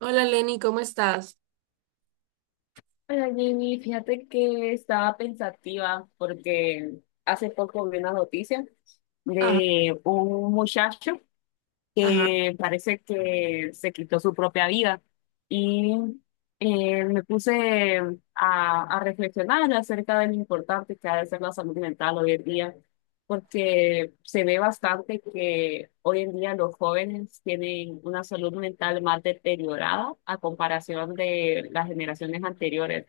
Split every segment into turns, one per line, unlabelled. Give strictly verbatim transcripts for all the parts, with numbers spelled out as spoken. Hola Lenny, ¿cómo estás?
Hola, Jamie, fíjate que estaba pensativa porque hace poco vi una noticia
Ajá,
de un muchacho
ajá.
que parece que se quitó su propia vida. Y eh, me puse a, a reflexionar acerca de lo importante que ha de ser la salud mental hoy en día, porque se ve bastante que hoy en día los jóvenes tienen una salud mental más deteriorada a comparación de las generaciones anteriores,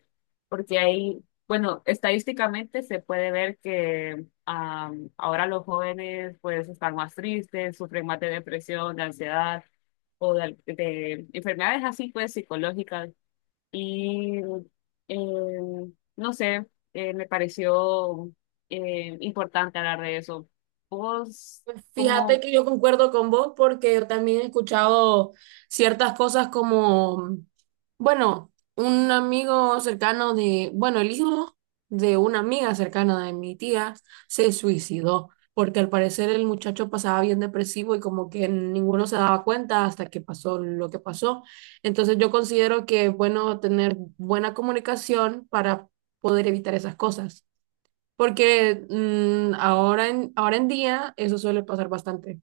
porque hay, bueno, estadísticamente se puede ver que Am, ahora los jóvenes pues están más tristes, sufren más de depresión, de ansiedad o de, de enfermedades así pues psicológicas. Y em, no sé, eh, me pareció em, importante hablar de eso. ¿Vos
Fíjate
cómo,
que yo concuerdo con vos porque yo también he escuchado ciertas cosas como, bueno, un amigo cercano de, bueno, el hijo de una amiga cercana de mi tía se suicidó porque al parecer el muchacho pasaba bien depresivo y como que ninguno se daba cuenta hasta que pasó lo que pasó. Entonces yo considero que es bueno tener buena comunicación para poder evitar esas cosas. Porque mm, ahora en, ahora en día eso suele pasar bastante.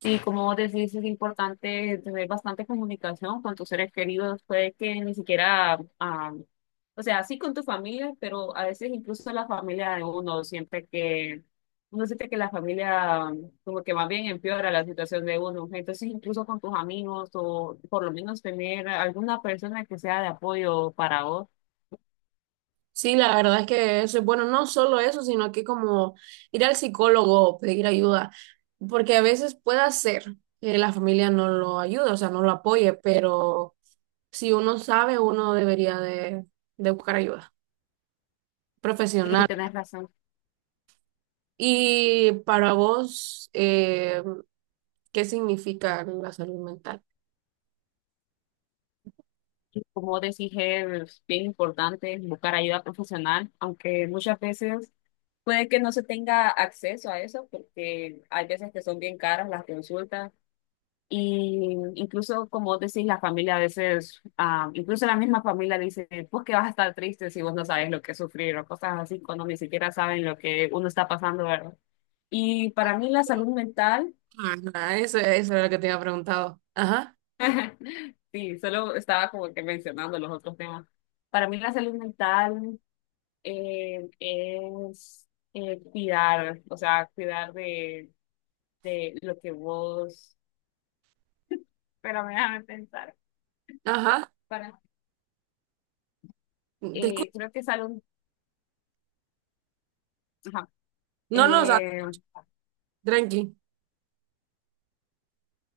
Y como vos decís, es importante tener bastante comunicación con tus seres queridos. Puede que ni siquiera, ah, o sea, sí con tu familia, pero a veces incluso la familia de uno siente que, uno siente que la familia ah, como que más bien empeora la situación de uno. Entonces, incluso con tus amigos o por lo menos tener alguna persona que sea de apoyo para vos.
Sí, la verdad es que eso es bueno, no solo eso, sino que como ir al psicólogo, pedir ayuda, porque a veces puede ser que la familia no lo ayude, o sea, no lo apoye, pero si uno sabe, uno debería de, de buscar ayuda
Y
profesional.
tenés razón,
Y para vos, eh, ¿qué significa la salud mental?
como vos decís, es bien importante buscar ayuda profesional, aunque muchas veces puede que no se tenga acceso a eso porque hay veces que son bien caras las consultas y incluso como vos decís la familia a veces, ah, incluso la misma familia dice, pues que vas a estar triste si vos no sabes lo que es sufrir o cosas así cuando ni siquiera saben lo que uno está pasando, ¿verdad? Y para mí la salud mental,
Ajá, eso, eso era lo que te había preguntado. Ajá,
sí, solo estaba como que mencionando los otros temas. Para mí la salud mental eh, es eh, cuidar, o sea, cuidar de de lo que vos, pero déjame pensar.
ajá,
Para, eh,
disculpa.
creo que salud, ajá,
No, no, o sea,
eh,
tranqui.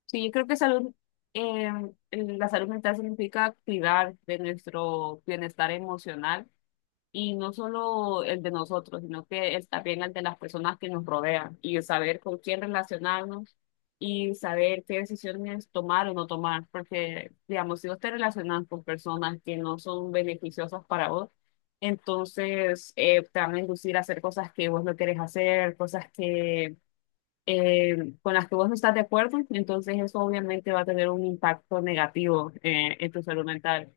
sí, yo creo que salud, eh, la salud mental significa activar de nuestro bienestar emocional. Y no solo el de nosotros, sino que es también el de las personas que nos rodean y saber con quién relacionarnos y saber qué decisiones tomar o no tomar. Porque, digamos, si vos te relacionas con personas que no son beneficiosas para vos, entonces eh, te van a inducir a hacer cosas que vos no querés hacer, cosas que eh, con las que vos no estás de acuerdo. Entonces eso obviamente va a tener un impacto negativo eh, en tu salud mental.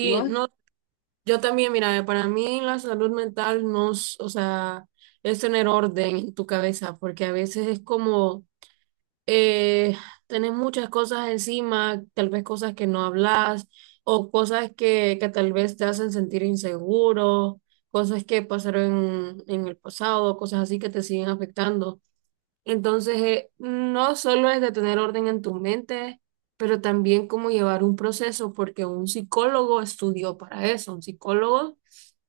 ¿Y vos
no, yo también, mira, para mí la salud mental no, es- o sea, es tener orden en tu cabeza, porque a veces es como eh, tenés muchas cosas encima, tal vez cosas que no hablas, o cosas que, que tal vez te hacen sentir inseguro, cosas que pasaron en, en el pasado, cosas así que te siguen afectando. Entonces, eh, no solo es de tener orden en tu mente, pero también cómo llevar un proceso, porque un psicólogo estudió para eso, un psicólogo,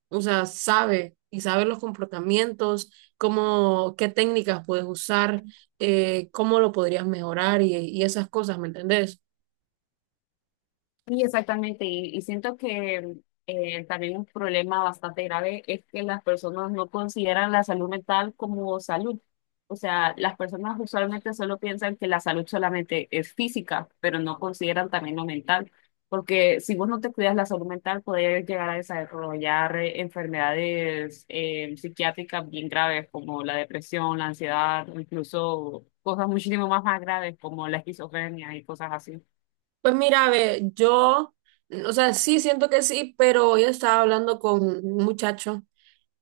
o sea, sabe y sabe los comportamientos, cómo, qué técnicas puedes usar, eh, cómo lo podrías mejorar y, y esas cosas, ¿me entendés?
Sí, exactamente, y, y siento que eh, también un problema bastante grave es que las personas no consideran la salud mental como salud. O sea, las personas usualmente solo piensan que la salud solamente es física, pero no consideran también lo mental, porque si vos no te cuidas la salud mental, puedes llegar a desarrollar eh, enfermedades eh, psiquiátricas bien graves como la depresión, la ansiedad, incluso cosas muchísimo más, más graves como la esquizofrenia y cosas así.
Pues mira, ve, yo, o sea, sí siento que sí, pero yo estaba hablando con un muchacho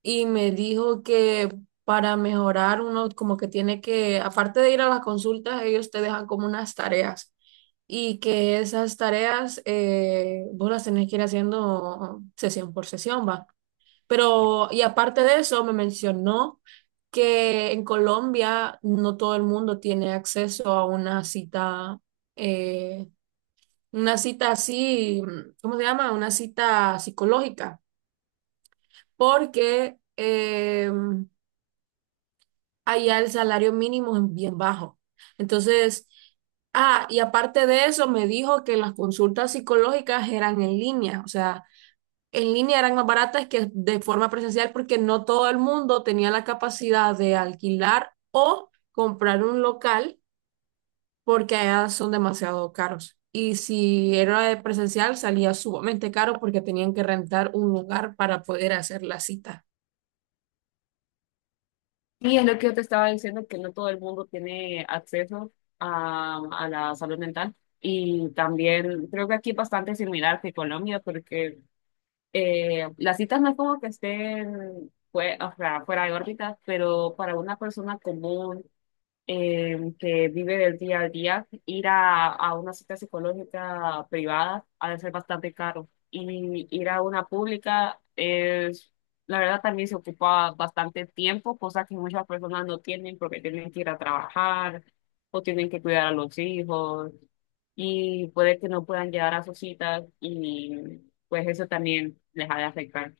y me dijo que para mejorar uno como que tiene que, aparte de ir a las consultas, ellos te dejan como unas tareas y que esas tareas eh, vos las tenés que ir haciendo sesión por sesión, va. Pero, y aparte de eso, me mencionó que en Colombia no todo el mundo tiene acceso a una cita, eh, una cita así, ¿cómo se llama? Una cita psicológica, porque em, allá el salario mínimo es bien bajo. Entonces, ah, y aparte de eso, me dijo que las consultas psicológicas eran en línea, o sea, en línea eran más baratas que de forma presencial porque no todo el mundo tenía la capacidad de alquilar o comprar un local porque allá son demasiado caros. Y si era de presencial, salía sumamente caro porque tenían que rentar un lugar para poder hacer la cita.
Sí, es lo que yo te estaba diciendo, que no todo el mundo tiene acceso a, a la salud mental. Y también creo que aquí es bastante similar que Colombia, porque eh, las citas no es como que estén fue, o sea, fuera de órbita, pero para una persona común eh, que vive del día al día, ir a, a una cita psicológica privada ha de ser bastante caro. Y ir a una pública es, la verdad, también se ocupa bastante tiempo, cosa que muchas personas no tienen porque tienen que ir a trabajar o tienen que cuidar a los hijos y puede que no puedan llegar a sus citas y pues eso también les ha de afectar.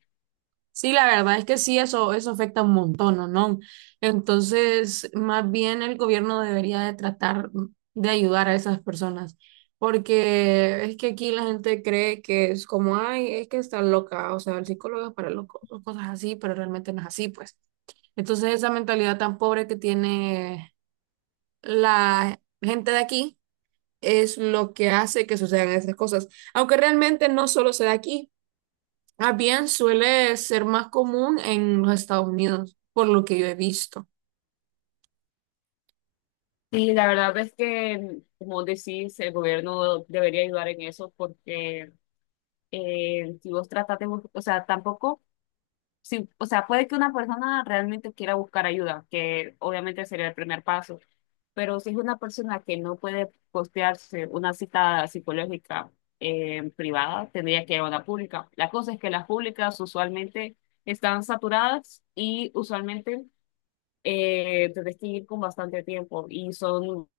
Sí, la verdad es que sí, eso, eso afecta un montón, ¿no? ¿No? Entonces, más bien el gobierno debería de tratar de ayudar a esas personas, porque es que aquí la gente cree que es como, ay, es que está loca, o sea, el psicólogo es para locos, o cosas así, pero realmente no es así, pues. Entonces, esa mentalidad tan pobre que tiene la gente de aquí es lo que hace que sucedan esas cosas, aunque realmente no solo se da aquí. Ah, bien suele ser más común en los Estados Unidos, por lo que yo he visto.
Y la verdad es que, como decís, el gobierno debería ayudar en eso porque eh, si vos tratas de buscar, o sea, tampoco, si, o sea, puede que una persona realmente quiera buscar ayuda, que obviamente sería el primer paso, pero si es una persona que no puede costearse una cita psicológica eh, privada, tendría que ir a una pública. La cosa es que las públicas usualmente están saturadas y usualmente eh, tenés que ir con bastante tiempo y son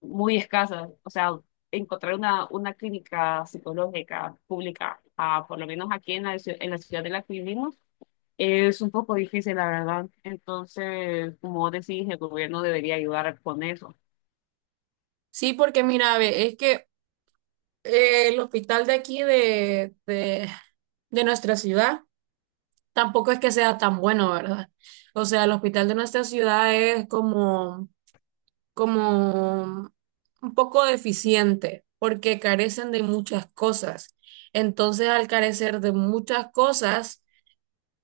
muy escasas. O sea, encontrar una, una clínica psicológica pública, ah, por lo menos aquí en la, ciu- en la ciudad de la que vivimos, es un poco difícil, la verdad. Entonces, como vos decís, el gobierno debería ayudar con eso.
Sí, porque mira, ve, es que eh, el hospital de aquí de, de, de nuestra ciudad tampoco es que sea tan bueno, ¿verdad? O sea, el hospital de nuestra ciudad es como, como un poco deficiente, porque carecen de muchas cosas. Entonces, al carecer de muchas cosas,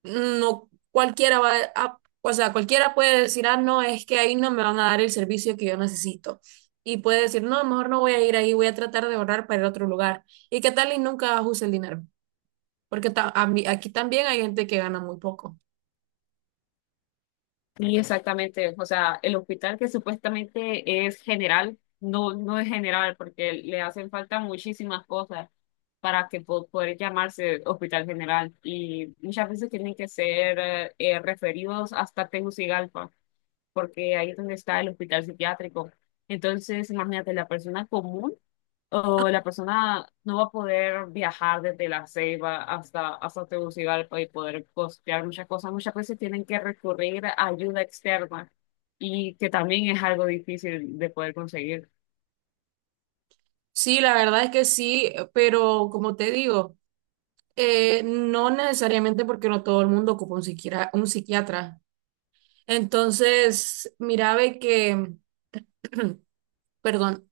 no cualquiera va a, o sea, cualquiera puede decir, ah, no, es que ahí no me van a dar el servicio que yo necesito. Y puede decir, no, mejor no voy a ir ahí, voy a tratar de ahorrar para ir a otro lugar. ¿Y qué tal y nunca use el dinero? Porque ta- a mí- aquí también hay gente que gana muy poco.
Y exactamente, o sea, el hospital que supuestamente es general, no, no es general porque le hacen falta muchísimas cosas para que po- poder llamarse hospital general y muchas veces tienen que ser eh, eh, referidos hasta Tegucigalpa porque ahí es donde está el hospital psiquiátrico. Entonces, imagínate, la persona común o la persona no va a poder viajar desde La Ceiba hasta, hasta Tegucigalpa y poder costear muchas cosas. Muchas veces tienen que recurrir a ayuda externa y que también es algo difícil de poder conseguir.
Sí, la verdad es que sí, pero como te digo, eh, no necesariamente porque no todo el mundo ocupa un psiquiatra, un psiquiatra. Entonces, mira, ve que, perdón,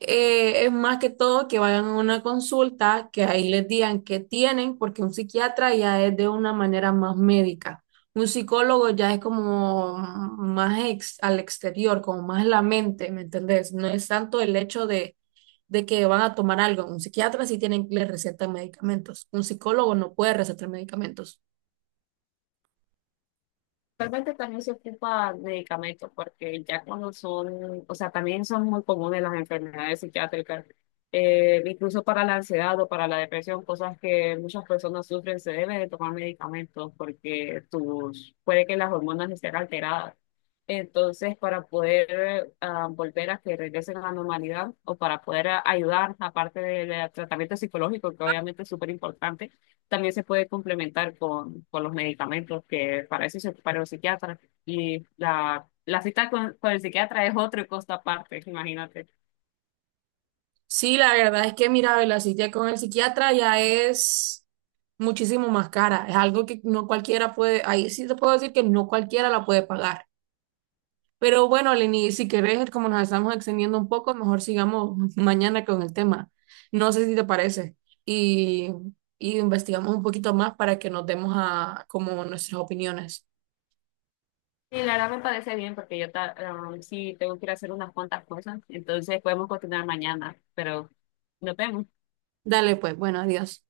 eh, es más que todo que vayan a una consulta, que ahí les digan qué tienen, porque un psiquiatra ya es de una manera más médica. Un psicólogo ya es como más ex- al exterior, como más la mente, ¿me entendés? No es tanto el hecho de, de que van a tomar algo. Un psiquiatra sí tienen, le recetan medicamentos. Un psicólogo no puede recetar medicamentos.
Realmente también se ocupa de medicamentos porque ya cuando son, o sea, también son muy comunes las enfermedades psiquiátricas, eh, incluso para la ansiedad o para la depresión, cosas que muchas personas sufren, se debe de tomar medicamentos porque tus, puede que las hormonas estén alteradas. Entonces, para poder ah, volver a que regresen a la normalidad o para poder ah, ayudar, aparte del eh, tratamiento psicológico, que obviamente es súper importante, también se puede complementar con, con los medicamentos, que para eso se prepara el psiquiatra. Y la, la cita con, con el psiquiatra es otro costo aparte, imagínate.
Sí, la verdad es que, mira, la cita con el psiquiatra ya es muchísimo más cara. Es algo que no cualquiera puede, ahí sí te puedo decir que no cualquiera la puede pagar. Pero bueno, Lenny, si querés, como nos estamos extendiendo un poco, mejor sigamos mañana con el tema. No sé si te parece. Y, y investigamos un poquito más para que nos demos a como nuestras opiniones.
Sí, la verdad me parece bien porque yo ta- um, sí tengo que ir a hacer unas cuantas cosas, entonces podemos continuar mañana, pero nos vemos.
Dale, pues, bueno, adiós.